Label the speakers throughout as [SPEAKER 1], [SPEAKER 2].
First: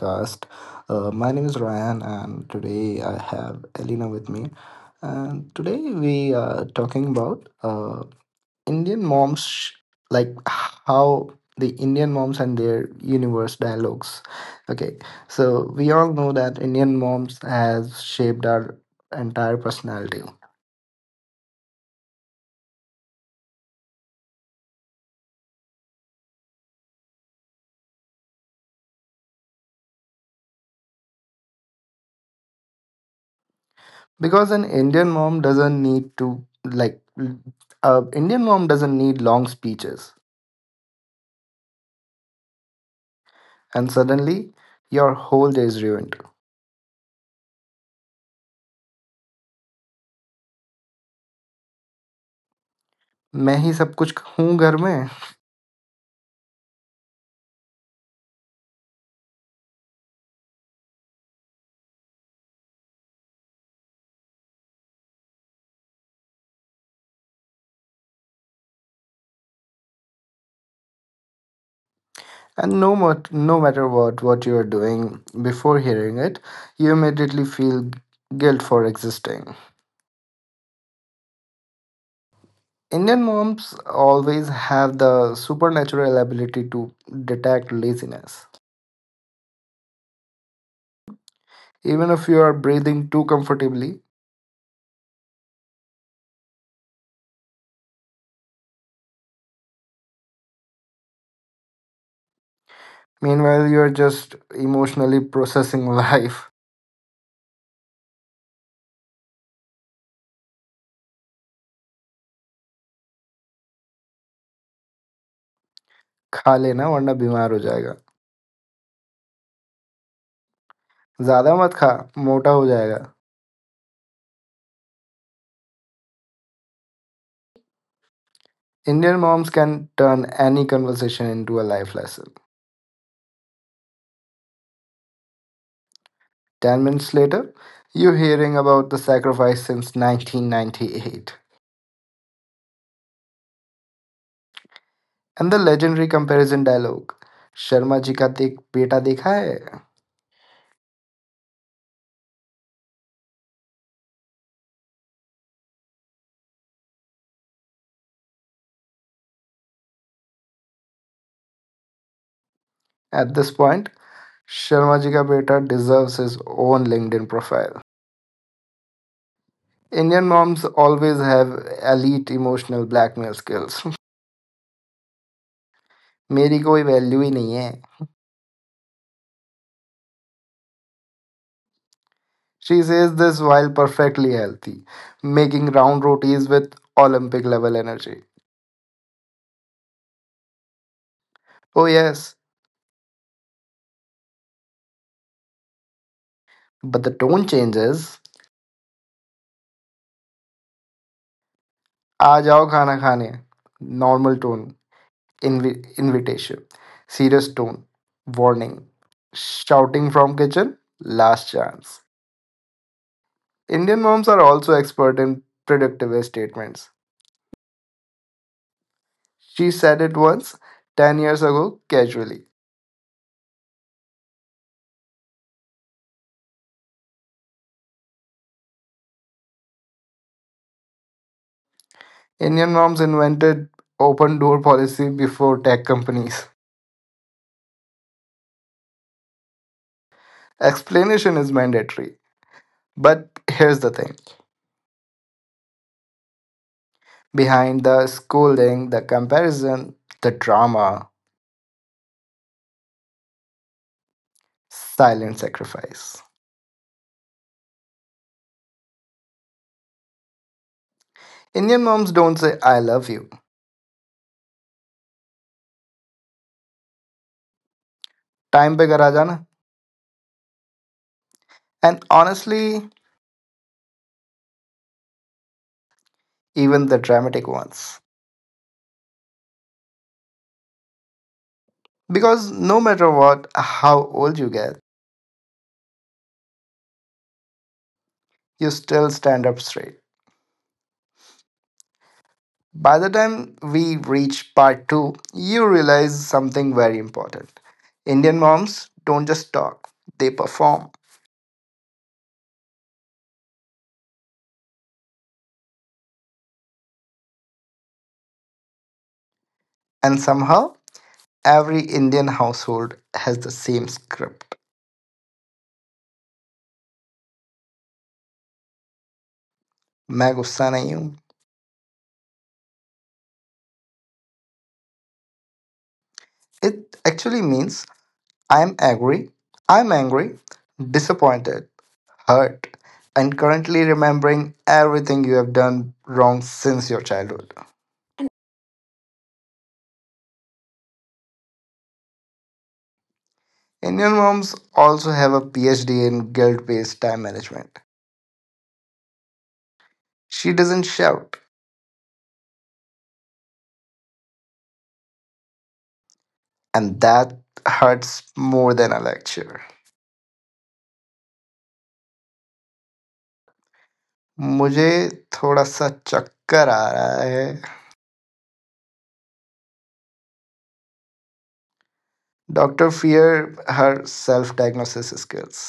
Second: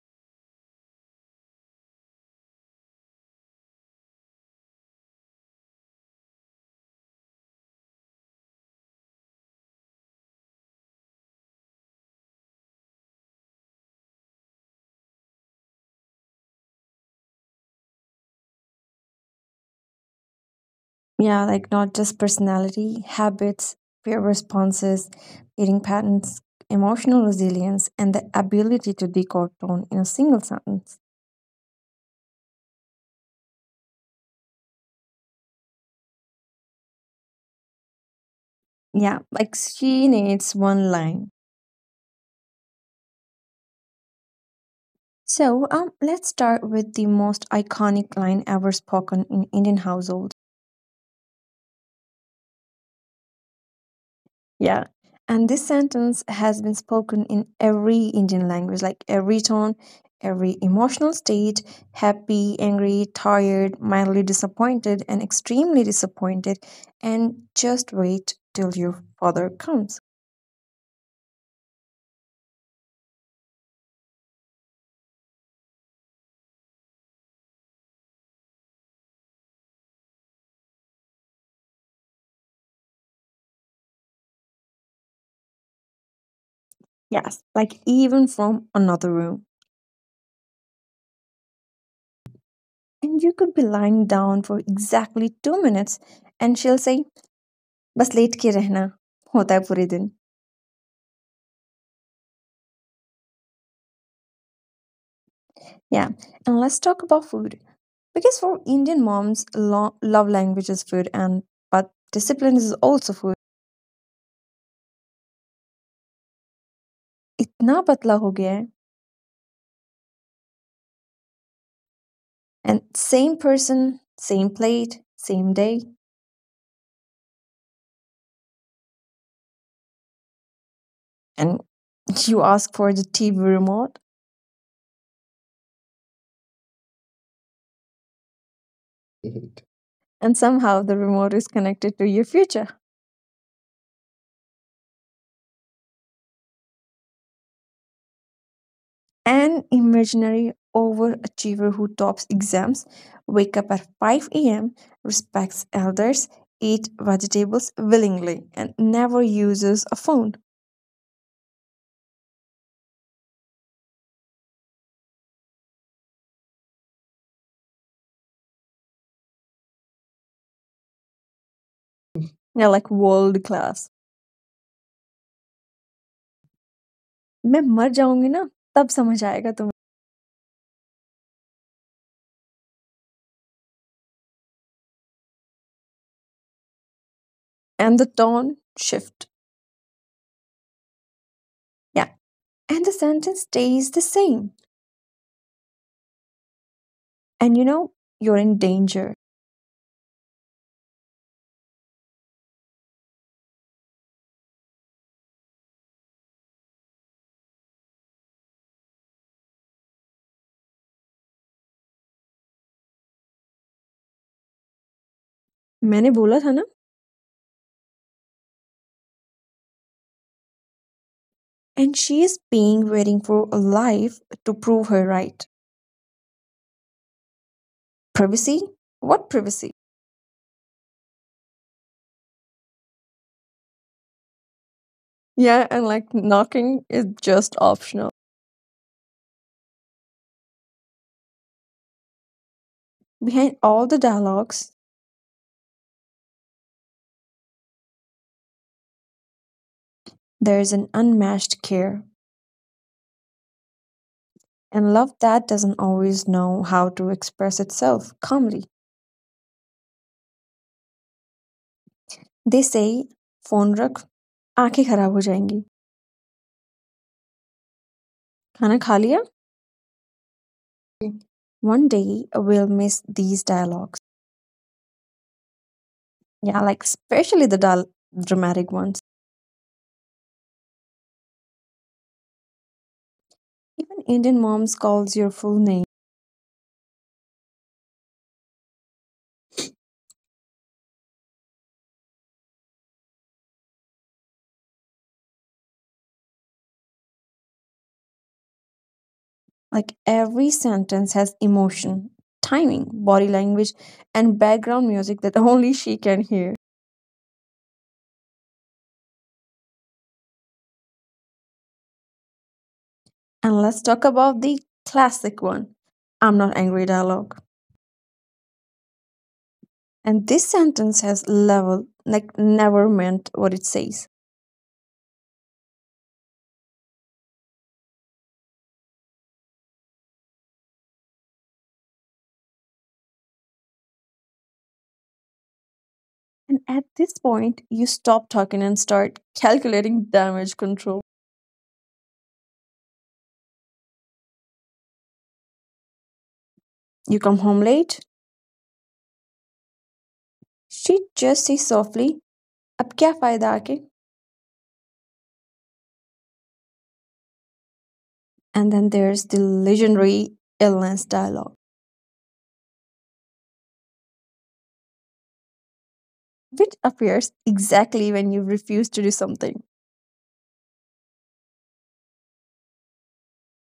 [SPEAKER 1] podcast. My name is Ryan, and today I have Elena with me. And today we are talking about Indian moms, like how the Indian moms and their universe dialogues. Okay, so we all know that Indian moms has shaped our entire personality
[SPEAKER 2] Yeah, like not just personality, habits, fear responses, eating patterns, emotional resilience, and the ability to decode tone in a single sentence.
[SPEAKER 1] because an Indian mom doesn't need to like. Indian mom doesn't need long
[SPEAKER 2] Yeah,
[SPEAKER 1] speeches,
[SPEAKER 2] like she needs one line.
[SPEAKER 1] and suddenly your whole day is ruined.
[SPEAKER 2] So let's start with the most iconic line ever spoken in Indian households.
[SPEAKER 1] मैं ही सब कुछ हूँ घर में.
[SPEAKER 2] Yeah. And this sentence has been spoken in every Indian language, like every tone, every emotional state happy, angry, tired, mildly disappointed, and extremely disappointed. And just wait till your father comes.
[SPEAKER 1] And no matter what you are doing before hearing it, you immediately feel guilt for existing. Indian moms always have the supernatural ability to detect
[SPEAKER 2] Yes,
[SPEAKER 1] laziness.
[SPEAKER 2] like even from another room.
[SPEAKER 1] Even if you are breathing too comfortably,
[SPEAKER 2] And you could be lying down for exactly 2 minutes, and she'll say, Bas let ke rehna, hota hai pure din.
[SPEAKER 1] meanwhile you are just emotionally processing life.
[SPEAKER 2] Yeah, and let's talk about food. Because for Indian moms, love language is food, and but discipline is also food.
[SPEAKER 1] खा लेना वरना बीमार हो जाएगा.
[SPEAKER 2] इतना पतला हो गया है.
[SPEAKER 1] ज़्यादा मत खा मोटा हो जाएगा.
[SPEAKER 2] And same person, same plate, same day,
[SPEAKER 1] Indian moms can turn any conversation into a life lesson.
[SPEAKER 2] and you ask for the TV remote,
[SPEAKER 1] 10 minutes later, you're hearing about the sacrifice since
[SPEAKER 2] and
[SPEAKER 1] 1998,
[SPEAKER 2] somehow the remote is connected to your future.
[SPEAKER 1] and the legendary comparison dialogue, Sharma ji ka dek beta dekha hai.
[SPEAKER 2] An imaginary overachiever who tops exams, wake up at 5 a.m., respects elders, eat vegetables willingly, and never uses a phone.
[SPEAKER 1] At this point, Sharma ji ka beta deserves his own LinkedIn profile. Indian moms always have elite emotional blackmail
[SPEAKER 2] या
[SPEAKER 1] skills.
[SPEAKER 2] Like world class
[SPEAKER 1] मेरी कोई value ही नहीं है.
[SPEAKER 2] मैं मर जाऊंगी ना तब समझ आएगा तुम्हें
[SPEAKER 1] She says this while perfectly healthy, making round rotis with Olympic level energy.
[SPEAKER 2] And the tone shift
[SPEAKER 1] Oh yes,
[SPEAKER 2] yeah and the sentence stays the same
[SPEAKER 1] but the tone changes.
[SPEAKER 2] And you know you're in danger
[SPEAKER 1] आ जाओ खाना खाने. Normal tone. Invitation. Serious tone. Warning. Shouting from kitchen. Last chance. Indian moms are also expert in predictive statements.
[SPEAKER 2] मैंने बोला था ना
[SPEAKER 1] She said it once, 10 years ago, casually.
[SPEAKER 2] and she is being waiting for a life to prove her right privacy what privacy
[SPEAKER 1] Indian moms invented open door policy before tech companies.
[SPEAKER 2] yeah and like knocking is just optional
[SPEAKER 1] Explanation is mandatory. But here's the thing.
[SPEAKER 2] behind all the dialogues
[SPEAKER 1] Behind the scolding, the comparison, the drama,
[SPEAKER 2] there is an unmatched care
[SPEAKER 1] silent sacrifice.
[SPEAKER 2] and love that doesn't always know how to express itself calmly.
[SPEAKER 1] Indian moms don't say I love you.
[SPEAKER 2] They say phone rakh, आंखें खराब ho जाएंगी
[SPEAKER 1] Time pe kara jana.
[SPEAKER 2] खाना kha liya?
[SPEAKER 1] And honestly,
[SPEAKER 2] One day we'll miss these dialogues,
[SPEAKER 1] even the dramatic ones.
[SPEAKER 2] yeah, like especially the dull dramatic ones
[SPEAKER 1] Because no matter what, how old you get,
[SPEAKER 2] even indian moms calls your full name
[SPEAKER 1] you still stand up straight. By the time we reach part two, you realize something very important. Indian moms don't just talk, they perform.
[SPEAKER 2] like every sentence has emotion, timing, body language, and background music that only she can hear.
[SPEAKER 1] And somehow, every Indian household has the same script.
[SPEAKER 2] And let's talk about the classic one, I'm not angry dialogue.
[SPEAKER 1] मैं गुस्सा नहीं हूँ.
[SPEAKER 2] And this sentence has level like never meant what it says.
[SPEAKER 1] It actually means I am agree. I am angry, disappointed, hurt, and currently remembering everything you have done wrong since your childhood.
[SPEAKER 2] And at this point, you stop talking and start calculating damage control.
[SPEAKER 1] Indian moms also have a phd in guilt-based time management.
[SPEAKER 2] You come home late.
[SPEAKER 1] She doesn't shout,
[SPEAKER 2] She just says softly, "Ab kya फायदा आके?"
[SPEAKER 1] and that hurts more than a lecture.
[SPEAKER 2] And then there's the legendary illness dialogue.
[SPEAKER 1] मुझे थोड़ा सा चक्कर आ रहा है.
[SPEAKER 2] Which appears exactly when you refuse to do something,
[SPEAKER 1] Doctor fear her self-diagnosis skills.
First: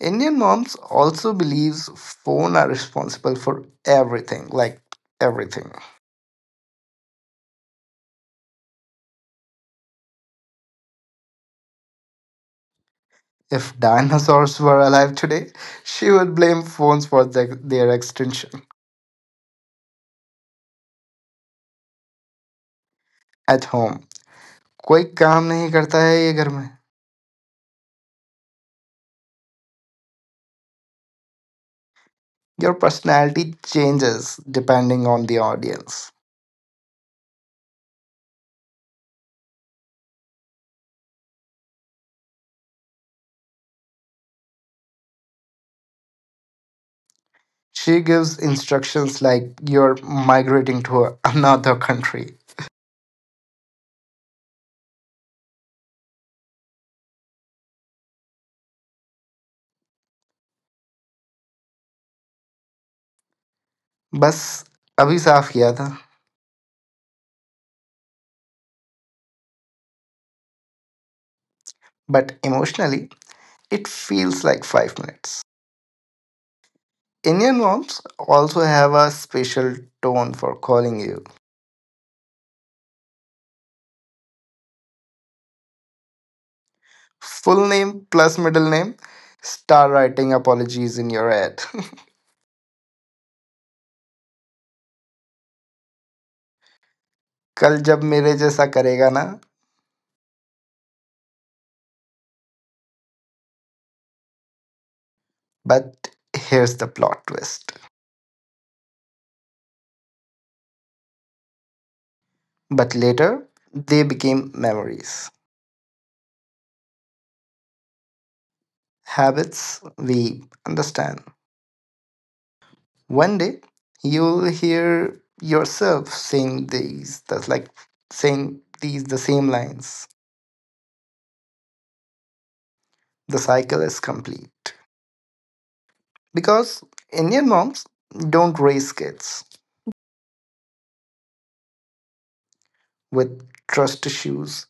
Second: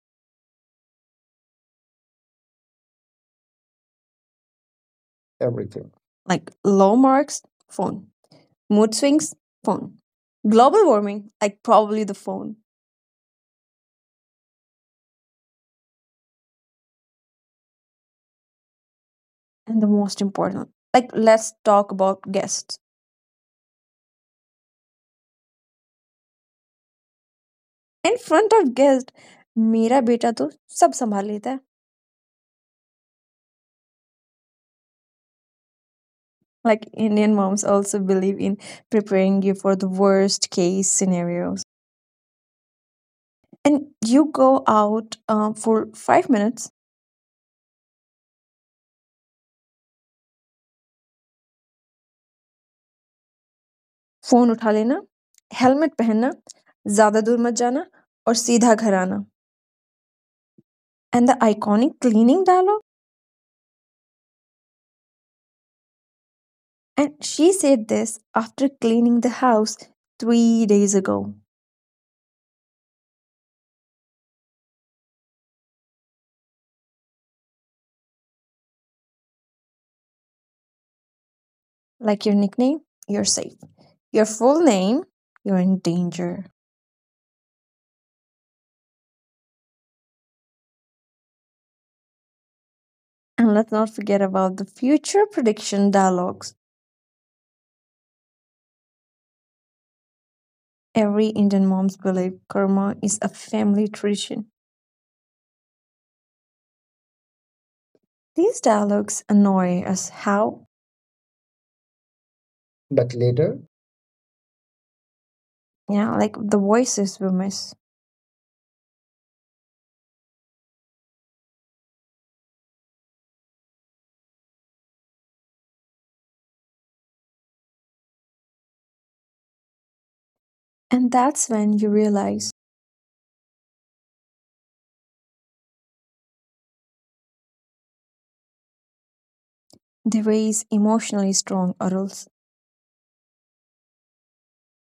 [SPEAKER 1] Indian moms also believes phone are responsible for everything, like everything.
[SPEAKER 2] like low marks, phone, mood swings, phone, global warming, like probably the phone,
[SPEAKER 1] If dinosaurs were alive today, she would blame phones for the, their extinction.
[SPEAKER 2] and the most important, like let's talk about guests.
[SPEAKER 1] At home, कोई काम नहीं करता है ये घर में.
[SPEAKER 2] In front of guests, मेरा बेटा तो सब संभाल लेता है.
[SPEAKER 1] Your personality changes depending on the audience.
[SPEAKER 2] Like Indian moms also believe in preparing you for the worst case scenarios. And you go out for 5 minutes
[SPEAKER 1] She gives instructions like you're migrating to another country.
[SPEAKER 2] Phone उठा लेना, helmet पहनना, ज़्यादा दूर मत जाना और सीधा घर आना and the iconic cleaning dialogue
[SPEAKER 1] बस अभी साफ किया था.
[SPEAKER 2] and she said this after cleaning the house 3 days ago.
[SPEAKER 1] But emotionally, it feels like 5 minutes. Indian moms also have a special tone for calling you.
[SPEAKER 2] Like your nickname, you're safe. Your full name, you're in danger.
[SPEAKER 1] Full name plus middle name. Start writing apologies in your head.
[SPEAKER 2] And let's not forget about the future prediction dialogues.
[SPEAKER 1] कल जब मेरे जैसा करेगा ना.
[SPEAKER 2] Every Indian mom's belief karma is a family tradition.
[SPEAKER 1] But here's the plot twist.
[SPEAKER 2] These dialogues annoy us how,
[SPEAKER 1] But later, they became memories,
[SPEAKER 2] yeah, like the voices we miss.
[SPEAKER 1] habits we understand. One day, you'll hear yourself saying these, that's like saying these the same lines.
[SPEAKER 2] And that's when you realize
[SPEAKER 1] The cycle is complete. Because Indian moms don't raise kids
[SPEAKER 2] they raise emotionally strong adults.
[SPEAKER 1] with trust issues,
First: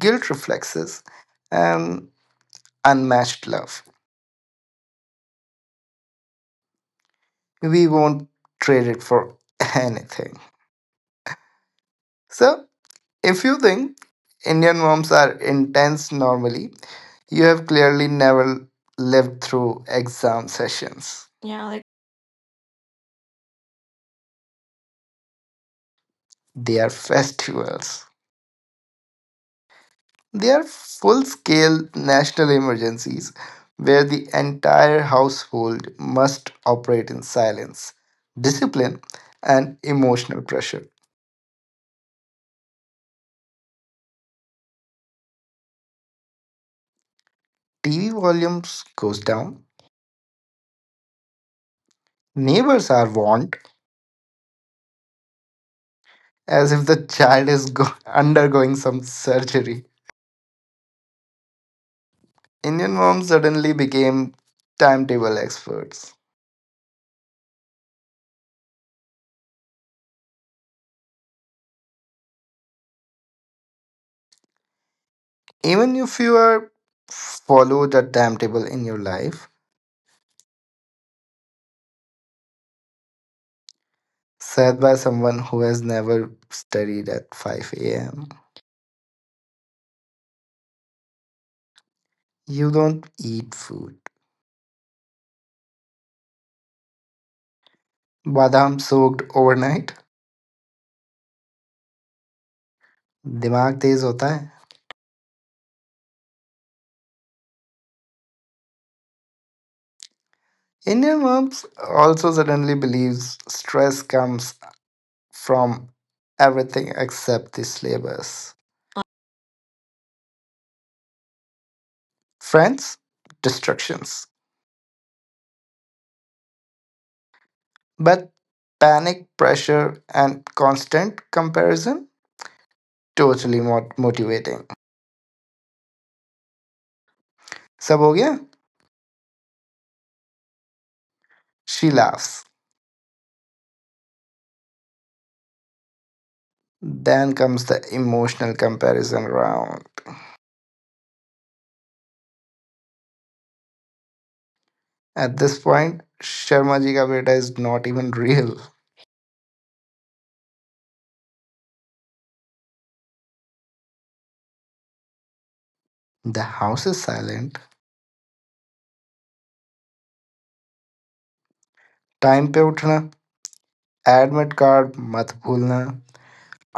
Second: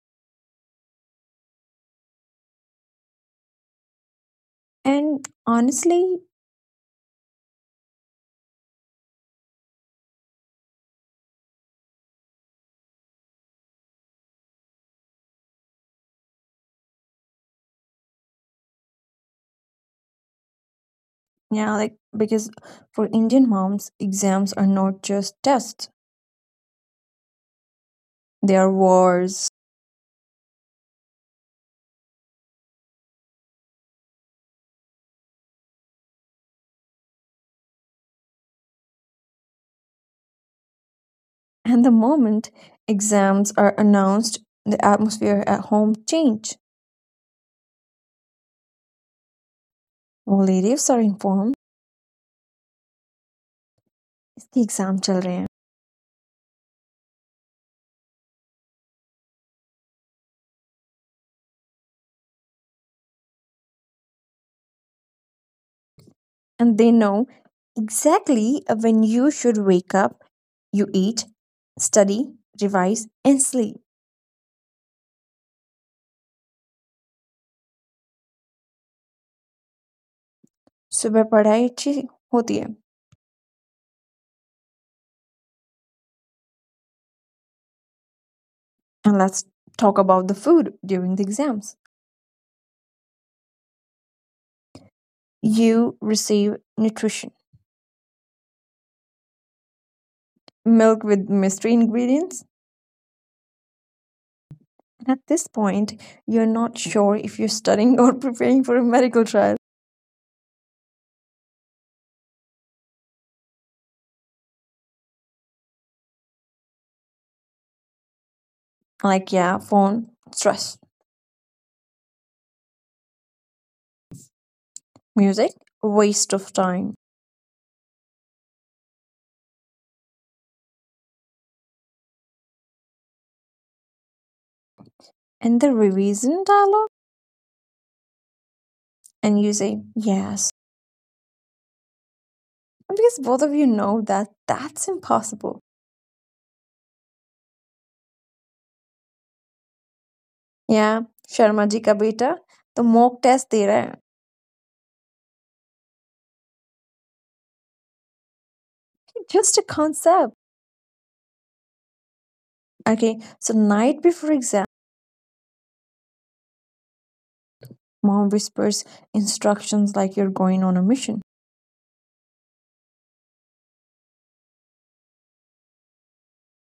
[SPEAKER 1] guilt reflexes, and unmatched love.
[SPEAKER 2] And honestly,
[SPEAKER 1] We won't trade it for anything. So, if you think Indian moms are intense normally, you have clearly never lived through exam sessions. Yeah,
[SPEAKER 2] yeah,
[SPEAKER 1] like
[SPEAKER 2] like because for Indian moms, exams are not just tests,
[SPEAKER 1] they are festivals.
[SPEAKER 2] they are wars.
[SPEAKER 1] They are full scale national emergencies where the entire household must operate in silence, discipline, and emotional pressure.
[SPEAKER 2] And the moment exams are announced, the atmosphere at home change.
[SPEAKER 1] TV volumes goes down.
[SPEAKER 2] Relatives are informed,
[SPEAKER 1] Neighbors are warned
[SPEAKER 2] it's the exam chal rahe hain.
[SPEAKER 1] as if the child is undergoing some surgery. Indian moms suddenly became timetable experts.
[SPEAKER 2] And they know exactly when you should wake up, you eat, study, revise, and sleep.
[SPEAKER 1] Even if you are followed a timetable in your life,
[SPEAKER 2] सुबह पढ़ाई अच्छी होती है.
[SPEAKER 1] set by someone who has never studied at 5 a.m.
[SPEAKER 2] And let's talk about the food during the exams.
[SPEAKER 1] You don't eat food
[SPEAKER 2] You receive nutrition,
[SPEAKER 1] बादाम soaked overnight.
[SPEAKER 2] milk with mystery ingredients.
[SPEAKER 1] दिमाग तेज होता है.
[SPEAKER 2] And at this point, you're not sure if you're studying or preparing for a medical trial.
[SPEAKER 1] Indian moms also suddenly believes stress comes from everything except the syllabus,
[SPEAKER 2] Like, yeah, phone, stress,
[SPEAKER 1] friends, distractions,
[SPEAKER 2] music, waste of time.
[SPEAKER 1] but panic pressure and constant comparison, totally motivating.
[SPEAKER 2] And the revision dialogue,
[SPEAKER 1] सब हो गया.
[SPEAKER 2] and you say, yes.
[SPEAKER 1] She laughs.
[SPEAKER 2] Because both of you know that that's impossible.
[SPEAKER 1] Then comes the emotional comparison round.
[SPEAKER 2] Yeah, Sharma ji ka beta, the mock test there,
[SPEAKER 1] At this point, Sharmaji's beta is not even real.
[SPEAKER 2] just a concept. Okay, so night before exam,
[SPEAKER 1] The house is silent.
[SPEAKER 2] mom whispers instructions like you're going on a mission.
[SPEAKER 1] Time to get up. Admission card, don't forget.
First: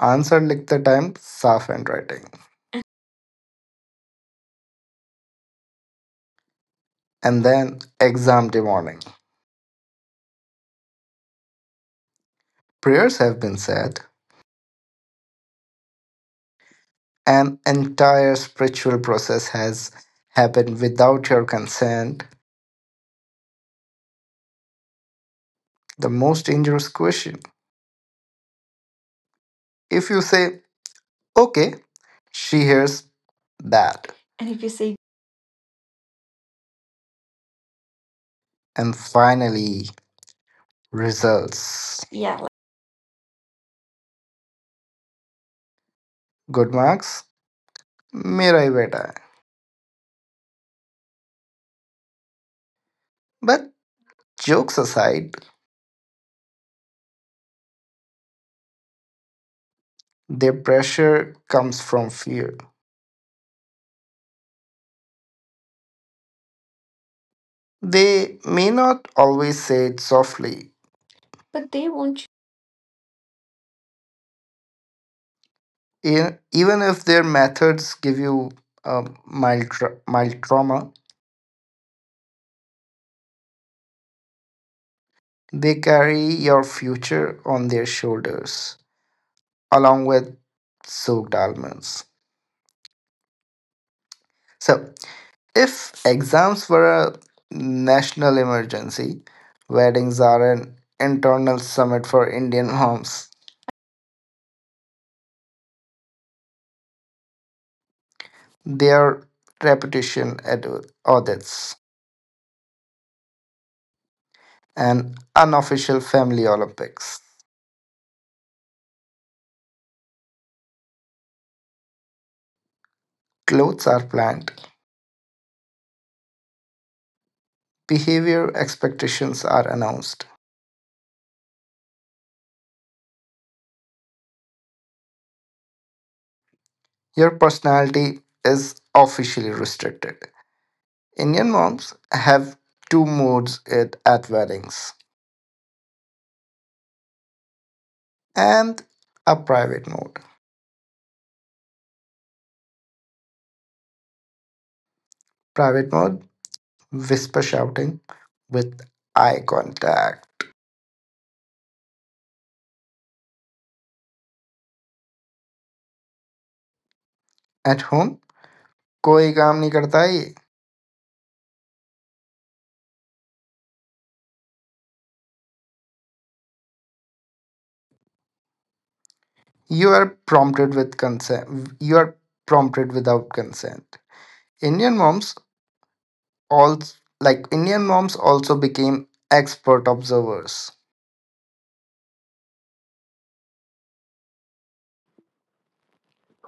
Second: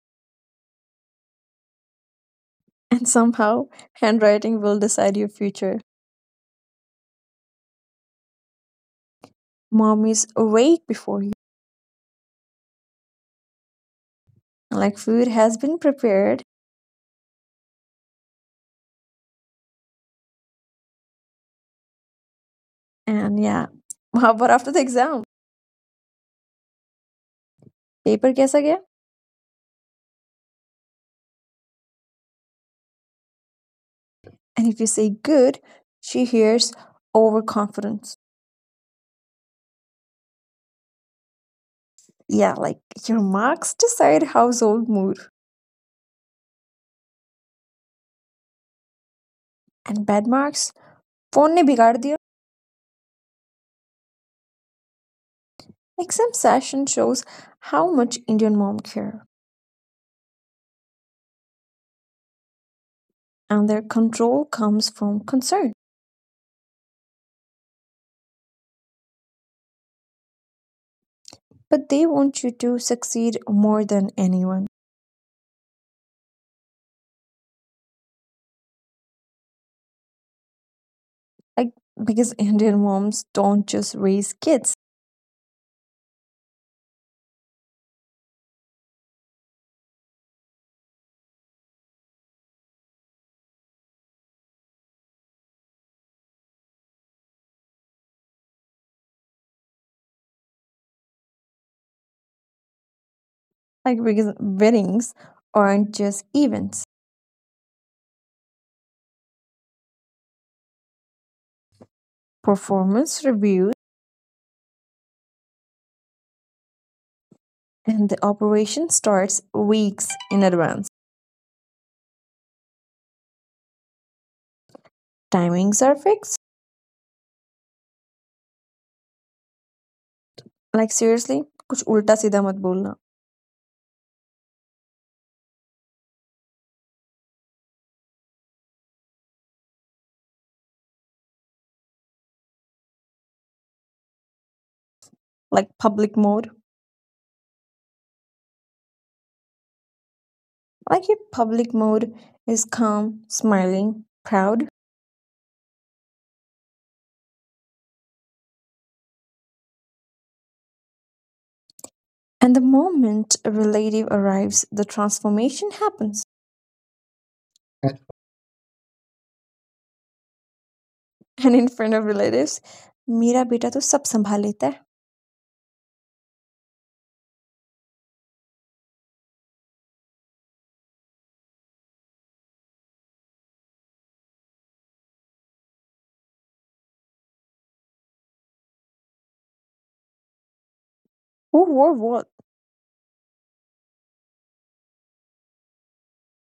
[SPEAKER 1] Answer written on time. Soft handwriting.
[SPEAKER 2] And somehow, handwriting will decide your future.
[SPEAKER 1] And then exam day morning.
[SPEAKER 2] Mom is awake before you.
[SPEAKER 1] Prayers have been said,
[SPEAKER 2] Like food has been prepared.
[SPEAKER 1] and entire spiritual process has happened without your consent.
[SPEAKER 2] And yeah, how about after the exam?
[SPEAKER 1] The most dangerous question.
[SPEAKER 2] Paper guess again?
[SPEAKER 1] If you say okay, she hears that. And if
[SPEAKER 2] And
[SPEAKER 1] you
[SPEAKER 2] if you
[SPEAKER 1] say.
[SPEAKER 2] say good, she hears overconfidence.
[SPEAKER 1] And finally. Results. Yeah,
[SPEAKER 2] Yeah, like your marks decide household mood.
[SPEAKER 1] good marks. Mera hi beta.
[SPEAKER 2] And bad marks, phone ne bigaad diya.
[SPEAKER 1] But jokes aside,
[SPEAKER 2] Exam session shows how much Indian mom care.
[SPEAKER 1] their pressure comes from fear.
[SPEAKER 2] And their control comes from concern.
[SPEAKER 1] They may not always say it softly, but
[SPEAKER 2] But
[SPEAKER 1] they
[SPEAKER 2] they
[SPEAKER 1] won't.
[SPEAKER 2] want you to succeed more than anyone.
[SPEAKER 1] Even if their methods give you a mild trauma,
[SPEAKER 2] Like because Indian moms don't just raise kids.
[SPEAKER 1] they carry your future on their shoulders, along with soaked almonds. So, if exams were a national emergency, weddings are an internal summit for Indian homes.
[SPEAKER 2] Like because weddings aren't just events.
[SPEAKER 1] They are repetition at audits
[SPEAKER 2] Performance reviews
[SPEAKER 1] and unofficial family Olympics.
[SPEAKER 2] and the operation starts weeks in advance.
[SPEAKER 1] Clothes are planned,
[SPEAKER 2] Timings are fixed.
[SPEAKER 1] behavior expectations are announced.
[SPEAKER 2] Like seriously, कुछ उल्टा सीधा मत बोलना.
[SPEAKER 1] Your personality is officially restricted. Indian moms have two modes at weddings,
[SPEAKER 2] Like public mode.
[SPEAKER 1] and a private mode.
[SPEAKER 2] Like your public mode is calm, smiling, proud.
[SPEAKER 1] Private mode whisper shouting with eye contact.
[SPEAKER 2] And the moment a relative arrives, the transformation happens.
[SPEAKER 1] At home, कोई काम नहीं करता है ये.
[SPEAKER 2] And in front of relatives मेरा बेटा तो सब संभाल लेता है
[SPEAKER 1] You are prompted with consent. You are prompted without consent. Indian moms also Indian moms also became expert observers
[SPEAKER 2] who wore what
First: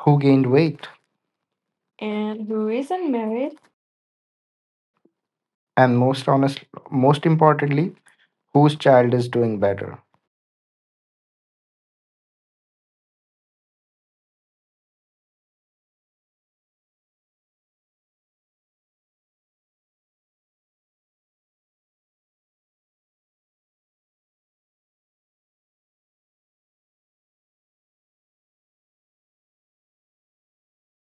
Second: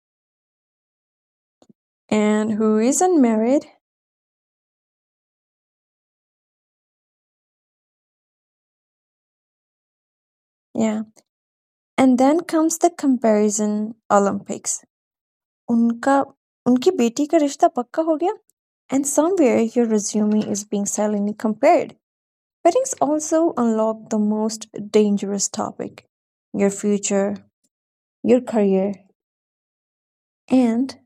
[SPEAKER 1] who gained weight and
[SPEAKER 2] and
[SPEAKER 1] who
[SPEAKER 2] who
[SPEAKER 1] isn't
[SPEAKER 2] isn't
[SPEAKER 1] married,
[SPEAKER 2] married.
[SPEAKER 1] and most honest, most importantly, whose child is doing better.
[SPEAKER 2] Yeah, and then comes the comparison olympics उनका उनकी बेटी का रिष्टा पक्का हो गया? And somewhere, your resume is being silently compared. Weddings also unlock the most dangerous topic. Your future, your career, and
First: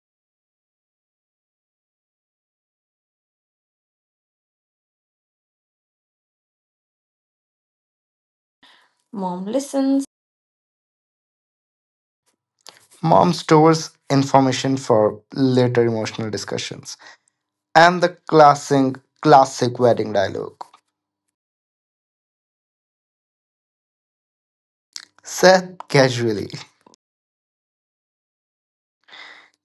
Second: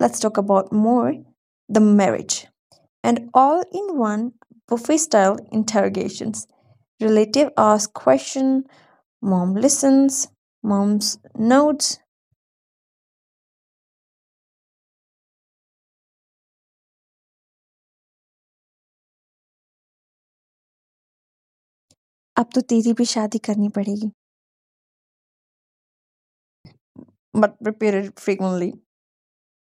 [SPEAKER 2] let's talk about more, the marriage. And all-in-one, buffy-style interrogations. Relative ask questions,
[SPEAKER 1] Mom
[SPEAKER 2] mom
[SPEAKER 1] listens.
[SPEAKER 2] listens, mom's notes,
[SPEAKER 1] Mom stores information for later emotional discussions. And the classic, classic wedding dialogue,
[SPEAKER 2] अब तो तीडी P शादी करनी पड़ेगी,
[SPEAKER 1] said casually.
[SPEAKER 2] but repeated frequently.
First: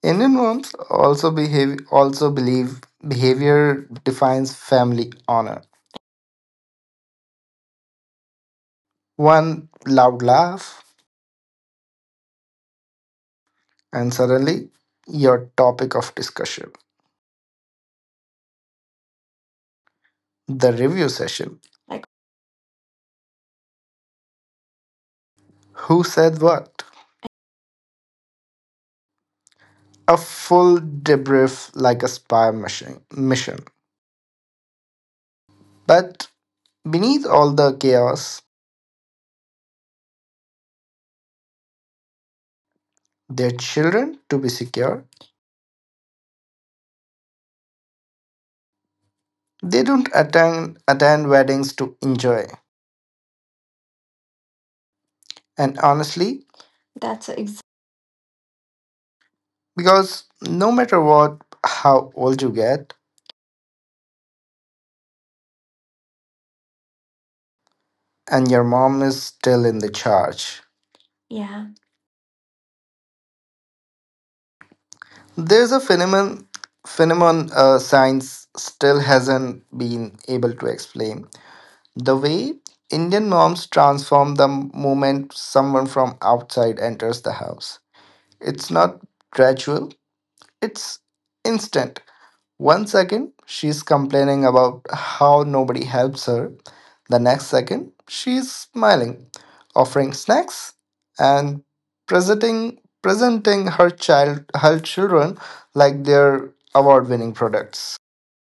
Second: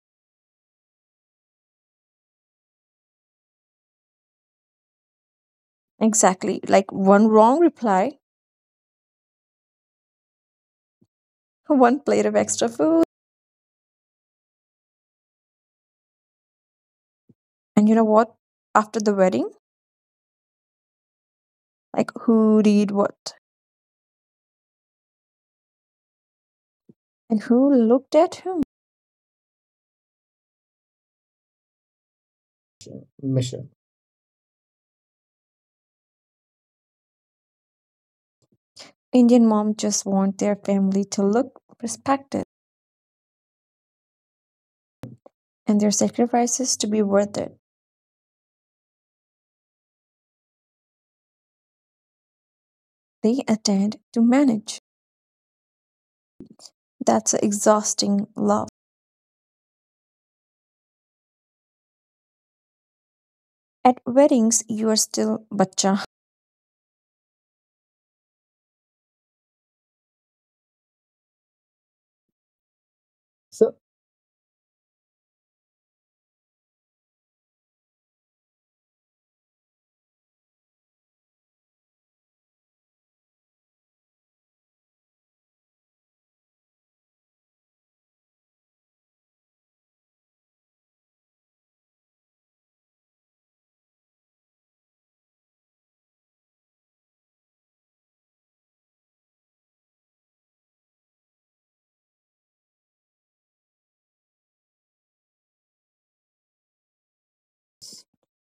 [SPEAKER 1] Indian moms also behave also believe behavior defines family honor.
[SPEAKER 2] Exactly. Like one wrong reply,
[SPEAKER 1] One loud laugh,
[SPEAKER 2] one plate of extra food.
[SPEAKER 1] and suddenly your topic of discussion.
[SPEAKER 2] And you know what? After the wedding,
[SPEAKER 1] The review session.
[SPEAKER 2] like who did what
[SPEAKER 1] Who said what?
[SPEAKER 2] and who looked at whom?
[SPEAKER 1] A full debrief like a spy mission. But beneath all the chaos,
[SPEAKER 2] Indian mom just want their family to look respected
[SPEAKER 1] their children to be secure.
[SPEAKER 2] and their sacrifices to be worth it.
[SPEAKER 1] They don't attend weddings to enjoy.
[SPEAKER 2] They attend to manage.
[SPEAKER 1] And honestly, That's
[SPEAKER 2] That's a
[SPEAKER 1] ex-
[SPEAKER 2] exhausting love.
[SPEAKER 1] because no matter what, how old you get,
[SPEAKER 2] At weddings, you are still bacha.
[SPEAKER 1] and your mom is still in the charge. Yeah. There's a phenomenon science still hasn't been able to explain. The way Indian moms transform the moment someone from outside enters the house. It's not gradual, it's instant. One second, she's complaining about how nobody helps her. The next second, she's smiling, offering snacks, and presenting her children like their award-winning products.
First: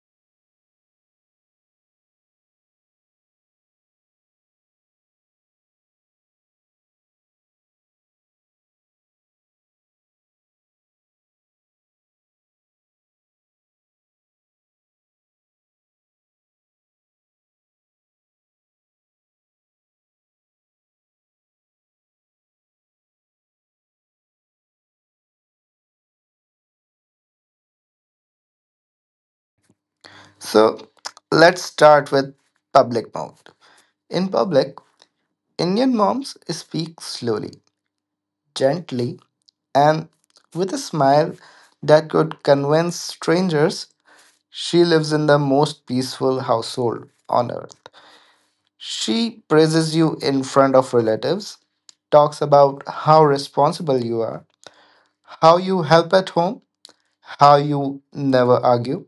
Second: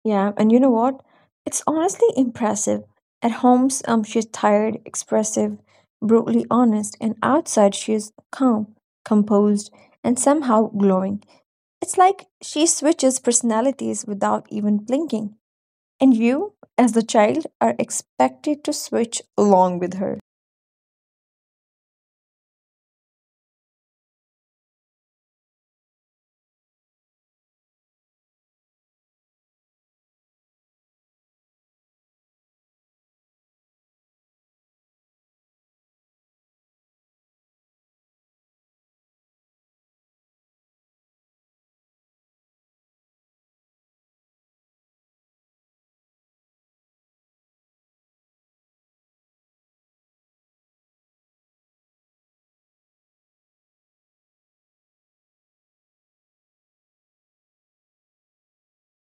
[SPEAKER 2] Yeah, and you know what? It's honestly impressive. At home, she's tired, expressive, brutally honest, and outside, she's calm, composed, and somehow glowing. It's like she switches personalities without even blinking. And you, as the child, are expected to switch along with her.
[SPEAKER 1] So let's start with public mode. In public, Indian moms speak slowly, gently, and with a smile that could convince strangers she lives in the most peaceful household on earth. She praises you in front of relatives, talks about how responsible you are, how you help at home, how you never argue.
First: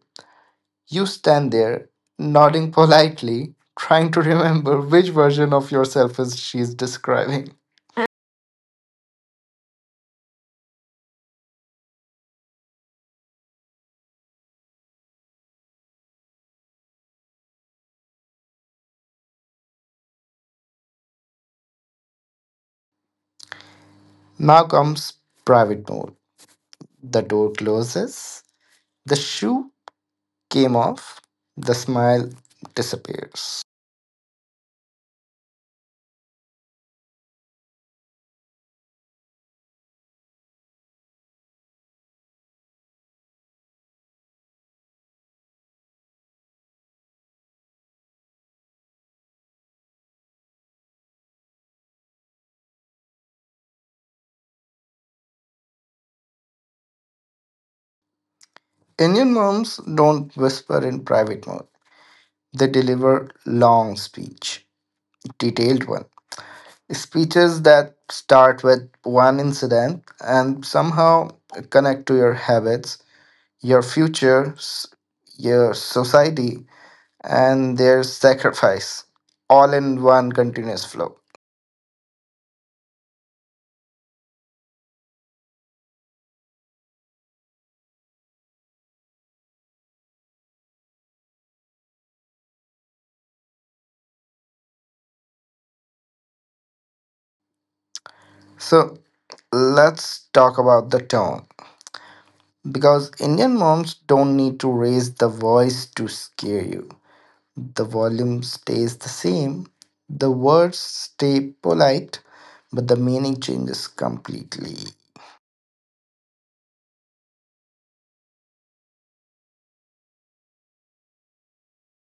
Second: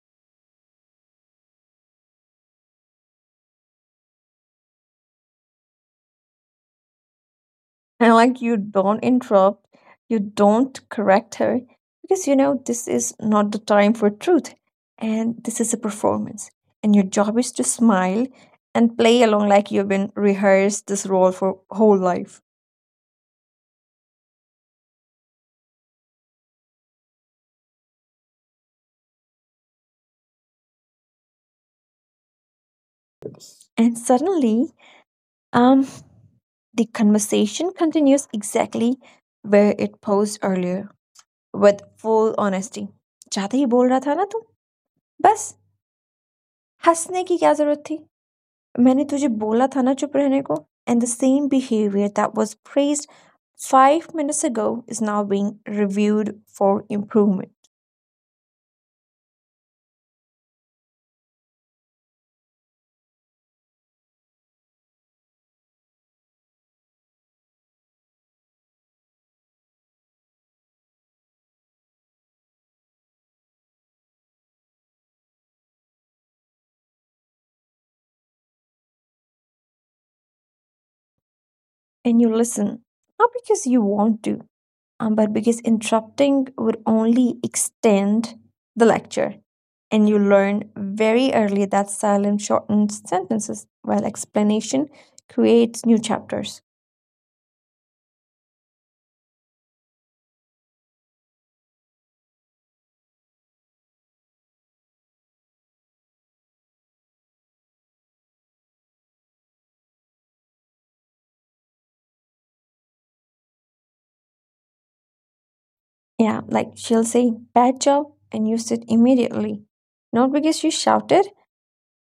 [SPEAKER 1] You stand there, nodding politely, trying to remember which version of yourself is she's describing.
[SPEAKER 2] And like you don't interrupt, you don't correct her because you know this is not the time for truth and this is a performance. And your job is to smile and play along like you've been rehearsed this role for whole life.
[SPEAKER 1] Now comes private mode. The door closes, the shoe came off, the smile disappears.
[SPEAKER 2] And suddenly, um the conversation continues exactly where it paused earlier with full honesty. चाहते ही बोल रहा था ना तू बस हंसने की क्या जरूरत थी मैंने तुझे बोला था ना चुप रहने को and the same behavior that was praised 5 minutes ago is now being reviewed for improvement.
[SPEAKER 1] Indian moms don't whisper in private mode. They deliver long speech, detailed one. Speeches that start with one incident and somehow connect to your habits, your future, your society, and their sacrifice, all in one continuous flow.
[SPEAKER 2] And you listen, not because you want to, but because interrupting would only extend the lecture. And you learn very early that silence shortens sentences while explanation creates new chapters.
[SPEAKER 1] So let's talk about the tone, because Indian moms don't need to raise the voice to scare you. The volume stays the same, the words stay polite, but the meaning changes completely.
[SPEAKER 2] Yeah, like she'll say, bad job, and you sit immediately. Not because you shouted,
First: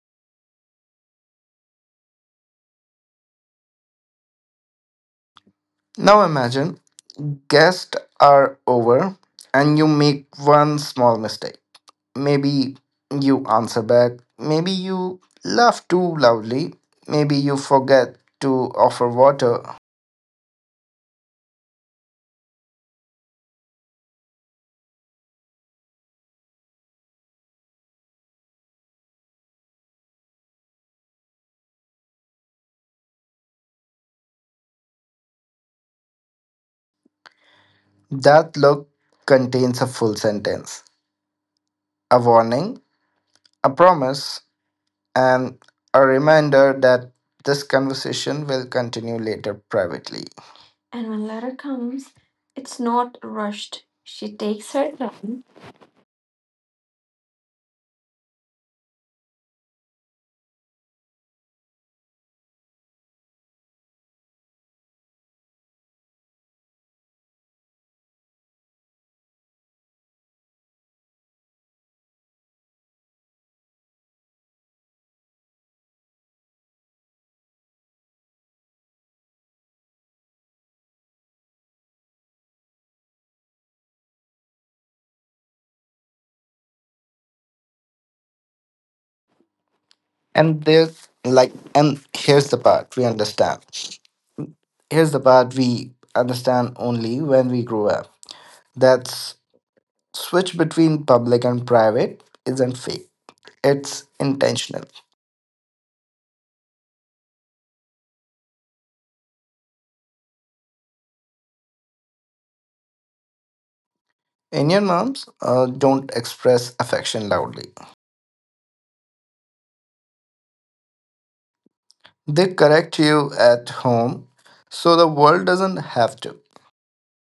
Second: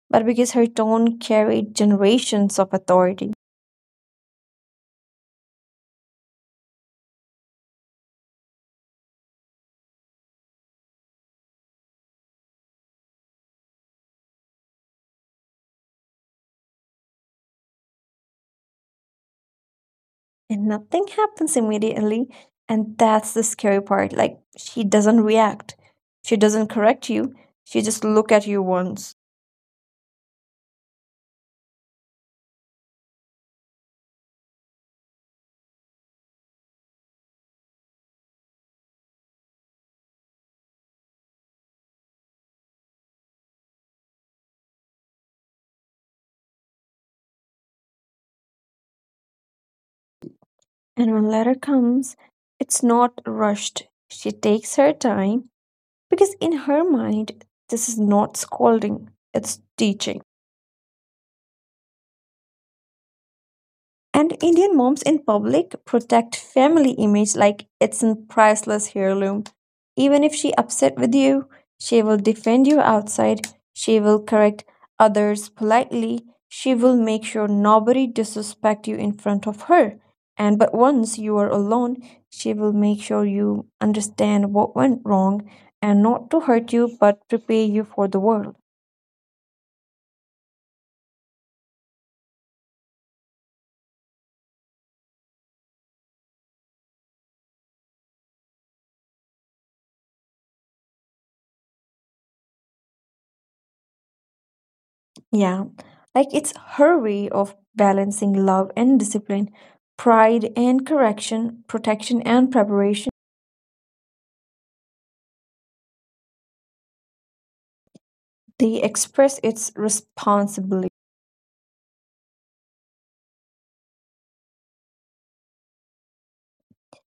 [SPEAKER 2] but because her tone carried generations of authority.
[SPEAKER 1] Now imagine guests are over and you make one small mistake. Maybe you answer back, maybe you laugh too loudly, maybe you forget to offer water.
[SPEAKER 2] And nothing happens immediately. And that's the scary part. Like, she doesn't react, she doesn't correct you, she just look at you once.
[SPEAKER 1] That look contains a full sentence, a warning, a promise, and a reminder that this conversation will continue later privately. And
[SPEAKER 2] And
[SPEAKER 1] when
[SPEAKER 2] when letter
[SPEAKER 1] Lara comes,
[SPEAKER 2] comes,
[SPEAKER 1] it's
[SPEAKER 2] it's
[SPEAKER 1] not
[SPEAKER 2] not
[SPEAKER 1] rushed.
[SPEAKER 2] rushed.
[SPEAKER 1] She
[SPEAKER 2] She
[SPEAKER 1] takes
[SPEAKER 2] takes
[SPEAKER 1] her
[SPEAKER 2] her
[SPEAKER 1] time.
[SPEAKER 2] time because in her mind, this is not scolding, it's teaching. And Indian moms in public protect family image like it's a priceless heirloom. Even if she upset with you, she will defend you outside. She will correct others politely. She will make sure nobody disrespect you in front of her. And but once you are alone, she will make sure you understand what went wrong and not to hurt you but prepare you for the world.
[SPEAKER 1] And there's like, and here's the part we understand. Here's the part we understand only when we grow up. That switch between public and private isn't fake, it's intentional.
[SPEAKER 2] Yeah, like it's her way of balancing love and discipline, pride and correction, protection and preparation.
[SPEAKER 1] Indian moms don't express affection loudly,
[SPEAKER 2] They express its responsibility.
[SPEAKER 1] they correct you at home so the world doesn't have to.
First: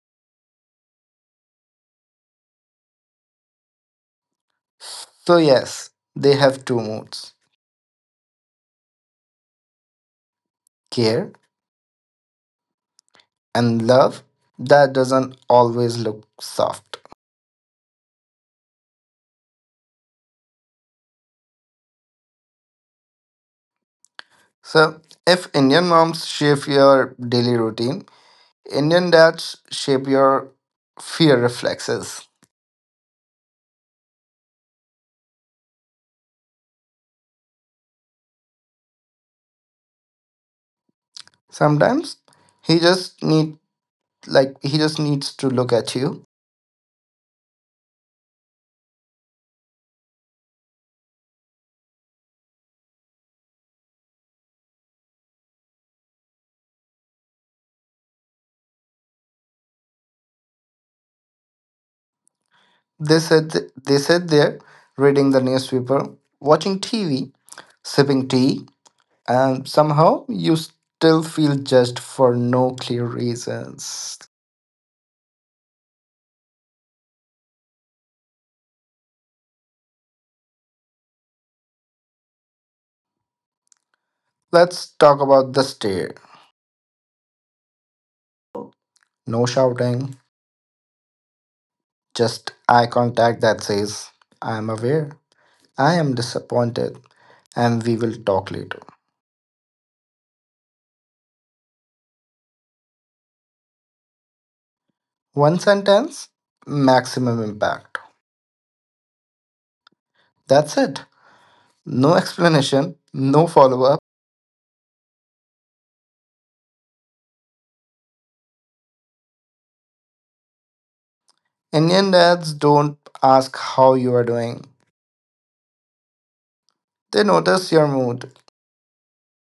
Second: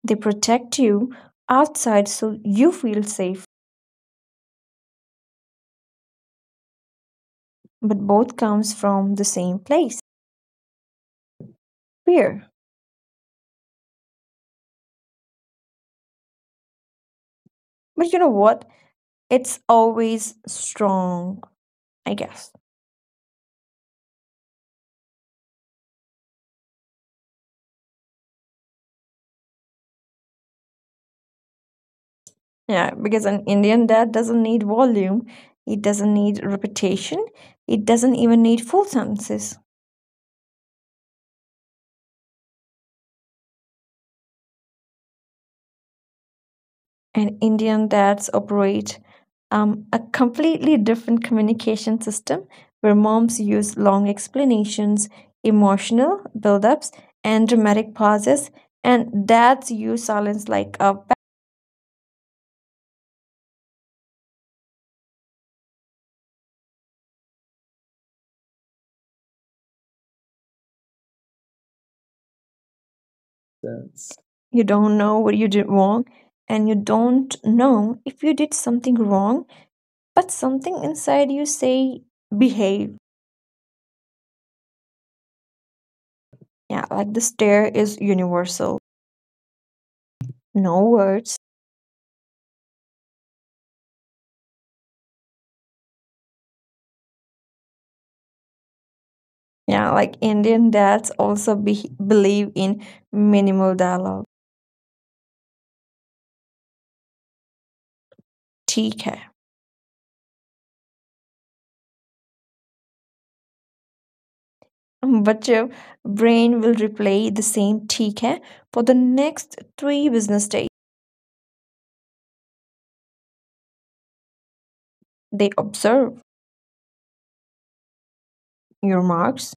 [SPEAKER 2] They protect you outside so you feel safe,
[SPEAKER 1] So, yes, they have two moods,
[SPEAKER 2] but both comes from the same place,
[SPEAKER 1] care,
[SPEAKER 2] fear.
[SPEAKER 1] and love that doesn't always look soft.
[SPEAKER 2] But you know what? It's always strong, I guess.
[SPEAKER 1] So, if Indian moms shape your daily routine, Indian dads shape your fear reflexes.
[SPEAKER 2] Yeah, because an Indian dad doesn't need volume, it doesn't need repetition, it doesn't even need full sentences.
[SPEAKER 1] Sometimes he just need he just needs to look at you.
[SPEAKER 2] And Indian dads operate a completely different communication system where moms use long explanations, emotional buildups, and dramatic pauses, and dads use silence like a
[SPEAKER 1] They sit they sit there reading the newspaper, watching TV, sipping tea, and somehow you still feel judged for no clear reasons.
[SPEAKER 2] you don't know what you did wrong, and you don't know if you did something wrong, but something inside you say behave.
[SPEAKER 1] Let's talk about the stare.
[SPEAKER 2] Yeah, like the stare is universal.
[SPEAKER 1] No shouting,
[SPEAKER 2] No words.
[SPEAKER 1] just eye contact that says, I am aware, I am disappointed, and we will talk later.
[SPEAKER 2] Yeah, like Indian dads also believe in minimal dialogue.
[SPEAKER 1] One sentence, maximum impact.
[SPEAKER 2] ठीक है.
[SPEAKER 1] That's it. No explanation, no follow up.
[SPEAKER 2] But your brain will replay the same ठीक है for the next 3 business days.
[SPEAKER 1] Indian dads don't ask how you are doing,
[SPEAKER 2] They observe
[SPEAKER 1] they notice your mood,
[SPEAKER 2] your marks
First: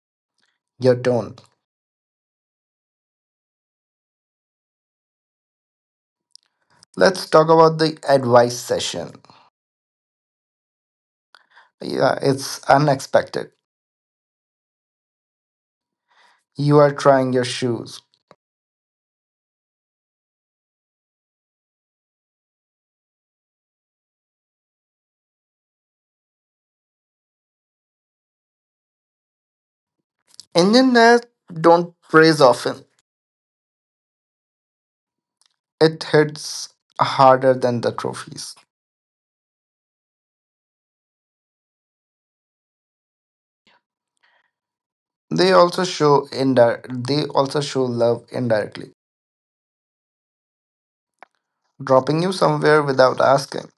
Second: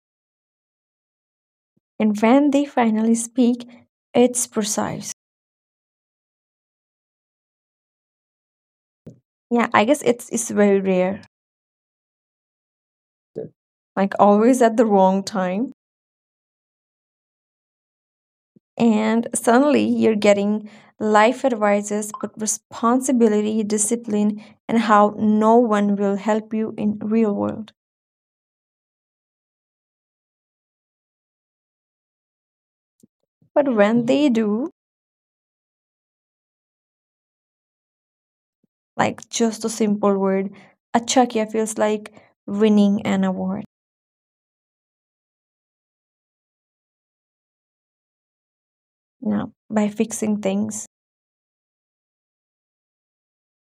[SPEAKER 1] your tone.
[SPEAKER 2] and when they finally speak, it's precise.
[SPEAKER 1] Let's talk about the advice session.
[SPEAKER 2] Yeah, I guess it's very rare.
[SPEAKER 1] Yeah, it's unexpected.
[SPEAKER 2] Like always at the wrong time.
[SPEAKER 1] You are trying your shoes.
[SPEAKER 2] And suddenly you're getting life advices but responsibility, discipline, and how no one will help you in real world
[SPEAKER 1] Indian dads don't praise often.
[SPEAKER 2] but when they do
[SPEAKER 1] It hits harder than the trophies.
[SPEAKER 2] like just a simple word achakia feels like winning an award.
[SPEAKER 1] They also show love indirectly,
[SPEAKER 2] Now, by fixing things
[SPEAKER 1] dropping you somewhere without asking,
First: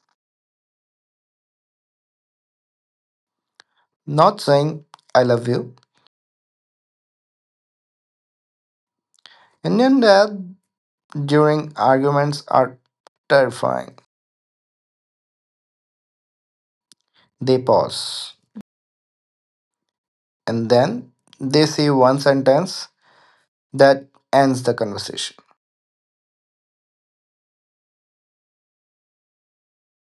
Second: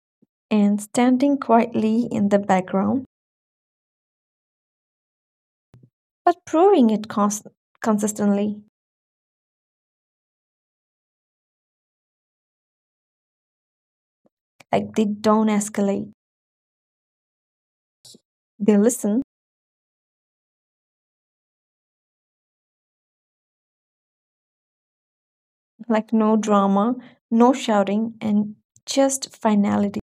[SPEAKER 2] and standing quietly in the background
[SPEAKER 1] not saying I love you.
[SPEAKER 2] but proving it consistently
[SPEAKER 1] Indian dads during arguments are terrifying.
[SPEAKER 2] like they don't escalate,
[SPEAKER 1] They pause
[SPEAKER 2] they listen,
[SPEAKER 1] and then they say one sentence that ends the conversation.
[SPEAKER 2] like no drama, no shouting and just finality.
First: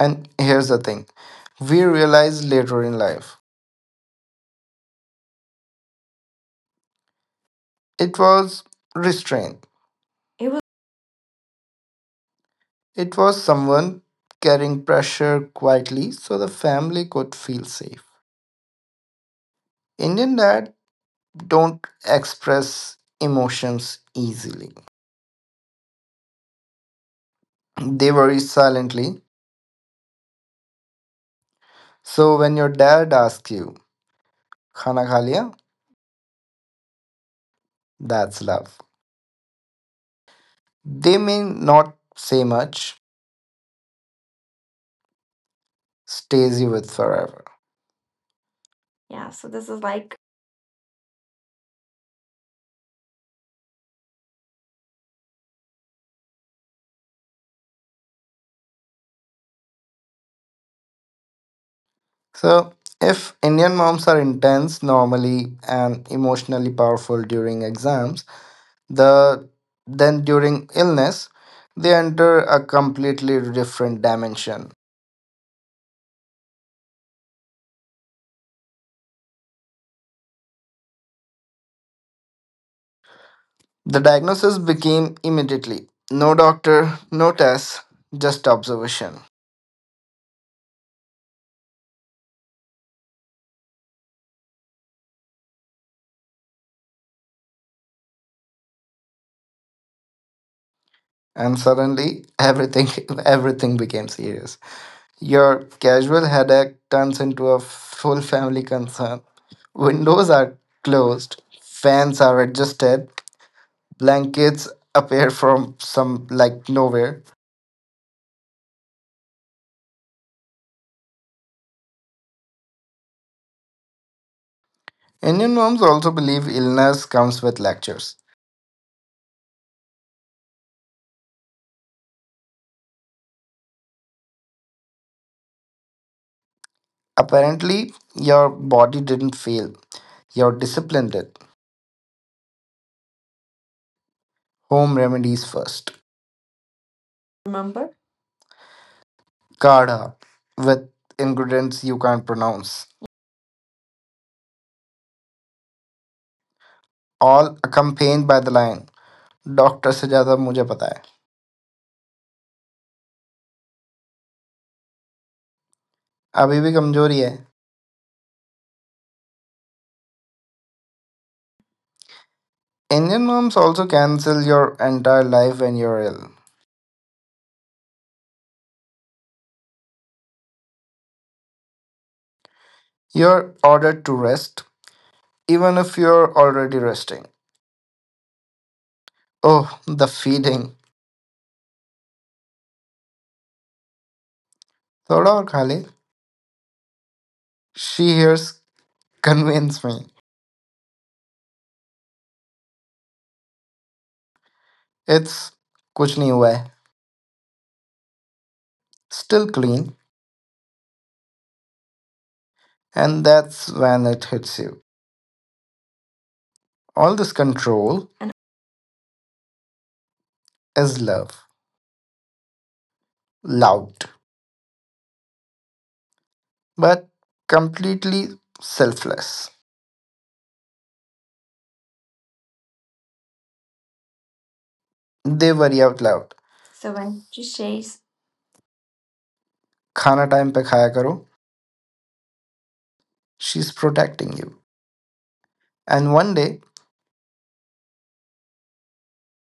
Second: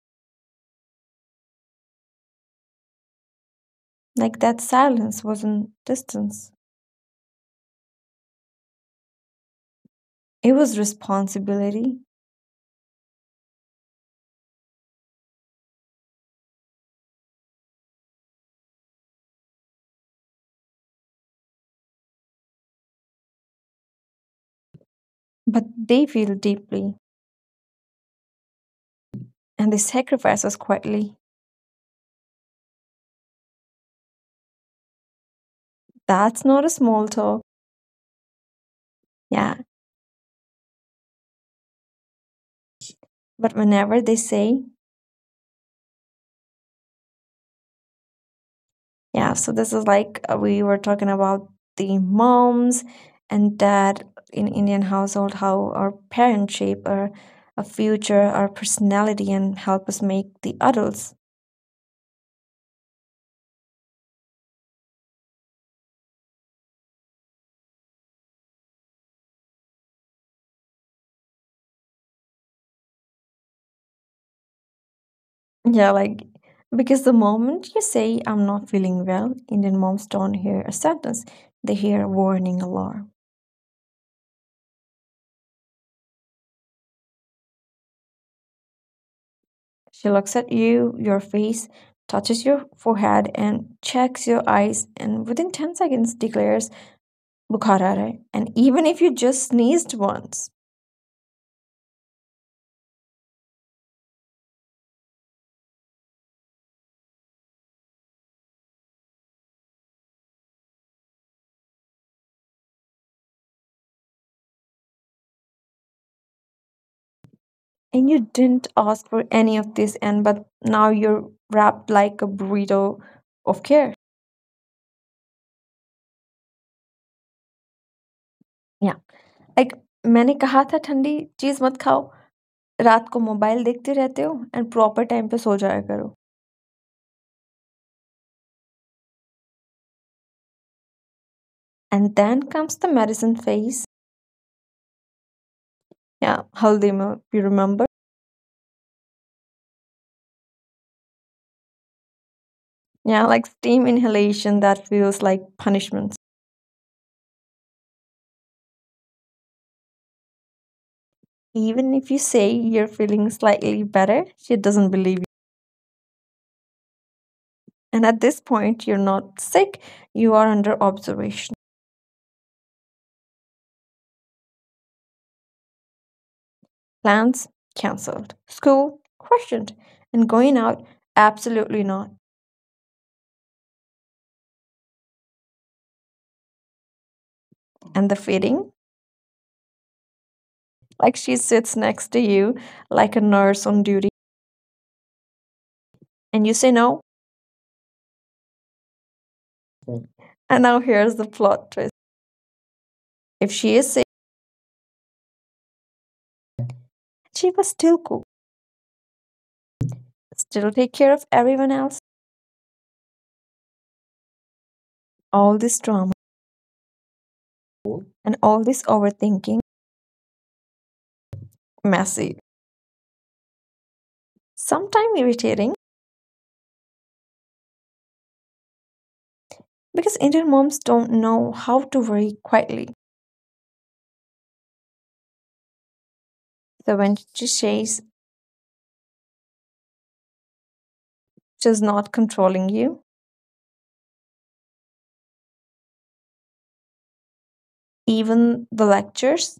[SPEAKER 1] And here's the thing we realize later in life,
[SPEAKER 2] Like that silence wasn't distance,
[SPEAKER 1] it was restraint.
[SPEAKER 2] it was responsibility.
[SPEAKER 1] It was someone carrying pressure quietly so the family could feel safe. Indian dad don't express emotions easily.
[SPEAKER 2] But they feel deeply
[SPEAKER 1] They worry silently.
[SPEAKER 2] and they sacrifice us quietly.
[SPEAKER 1] So when your dad asks you, Khana kha liya?
[SPEAKER 2] That's not a small talk.
[SPEAKER 1] That's love.
[SPEAKER 2] Yeah.
[SPEAKER 1] They may not say much,
[SPEAKER 2] But whenever they say,
[SPEAKER 1] stays you with forever. Yeah,
[SPEAKER 2] yeah,
[SPEAKER 1] so
[SPEAKER 2] so
[SPEAKER 1] this
[SPEAKER 2] this
[SPEAKER 1] is
[SPEAKER 2] is
[SPEAKER 1] like
[SPEAKER 2] like we were talking about the moms and dad in Indian household, how our parents shape our future, our personality, and help us make the adults.
[SPEAKER 1] so, if Indian moms are intense normally and emotionally powerful during exams, the then during illness, they enter a completely different dimension.
[SPEAKER 2] Yeah, like because the moment you say I'm not feeling well, Indian moms don't hear a sentence. They hear a warning alarm.
[SPEAKER 1] The diagnosis became immediately no doctor, no test, just observation.
[SPEAKER 2] She looks at you, your face, touches your forehead and checks your eyes and within 10 seconds declares "Bukhar aa raha hai." And even if you just sneezed once.
[SPEAKER 1] And suddenly everything everything became serious. Your casual headache turns into a full family concern. Windows are closed, fans are adjusted, blankets appear from some like nowhere.
[SPEAKER 2] And you didn't ask for any of this, and but now you're wrapped like a burrito of care.
[SPEAKER 1] Indian moms also believe illness comes with lectures.
[SPEAKER 2] Yeah. Like मैंने कहा था ठंडी चीज मत खाओ रात को mobile देखते रहते हो एंड प्रॉपर टाइम पे सो जाया करो
[SPEAKER 1] Apparently, your body didn't fail, your discipline did.
[SPEAKER 2] And then comes the medicine phase
[SPEAKER 1] Home remedies first.
[SPEAKER 2] Yeah हल्दी में you remember
[SPEAKER 1] Remember? Kadha with ingredients you can't pronounce.
[SPEAKER 2] Yeah like steam inhalation that feels like punishments.
[SPEAKER 1] All accompanied by the line, doctor से ज़्यादा मुझे पता है.
[SPEAKER 2] Even if you say you're feeling slightly better, she doesn't believe you.
[SPEAKER 1] अभी भी कमजोरी है.
[SPEAKER 2] And at this point, you're not sick, you are under observation.
[SPEAKER 1] Indian moms also cancel your entire life when you're ill.
[SPEAKER 2] Plans cancelled, school questioned, and going out absolutely not.
[SPEAKER 1] You're ordered to rest, even if you're already resting.
[SPEAKER 2] And the feeding,
[SPEAKER 1] Oh, the feeding.
[SPEAKER 2] like she sits next to you like a nurse on duty,
[SPEAKER 1] थोड़ा और खा ले.
[SPEAKER 2] and you say no.
[SPEAKER 1] She hears convince me.
[SPEAKER 2] And now here's the plot twist: if she is sick,
[SPEAKER 1] It's कुछ नहीं हुआ है.
[SPEAKER 2] she must still cook,
[SPEAKER 1] Still clean.
[SPEAKER 2] still take care of everyone else.
[SPEAKER 1] And that's when it hits you.
[SPEAKER 2] All this drama
[SPEAKER 1] All this control
[SPEAKER 2] and all this overthinking,
[SPEAKER 1] is love.
[SPEAKER 2] messy,
[SPEAKER 1] Loud.
[SPEAKER 2] sometimes irritating,
[SPEAKER 1] But completely selfless.
[SPEAKER 2] because Indian moms don't know how to worry quietly.
[SPEAKER 1] They worry out loud. So
[SPEAKER 2] So when
[SPEAKER 1] when she
[SPEAKER 2] she
[SPEAKER 1] says,
[SPEAKER 2] says
[SPEAKER 1] खाना time पे खाया करो.
[SPEAKER 2] she's not controlling you,
[SPEAKER 1] She's protecting you. And one day,
[SPEAKER 2] even the lectures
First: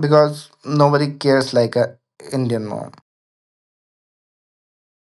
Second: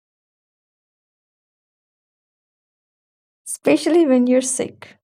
[SPEAKER 1] because nobody cares like a Indian mom.
[SPEAKER 2] especially when you're sick.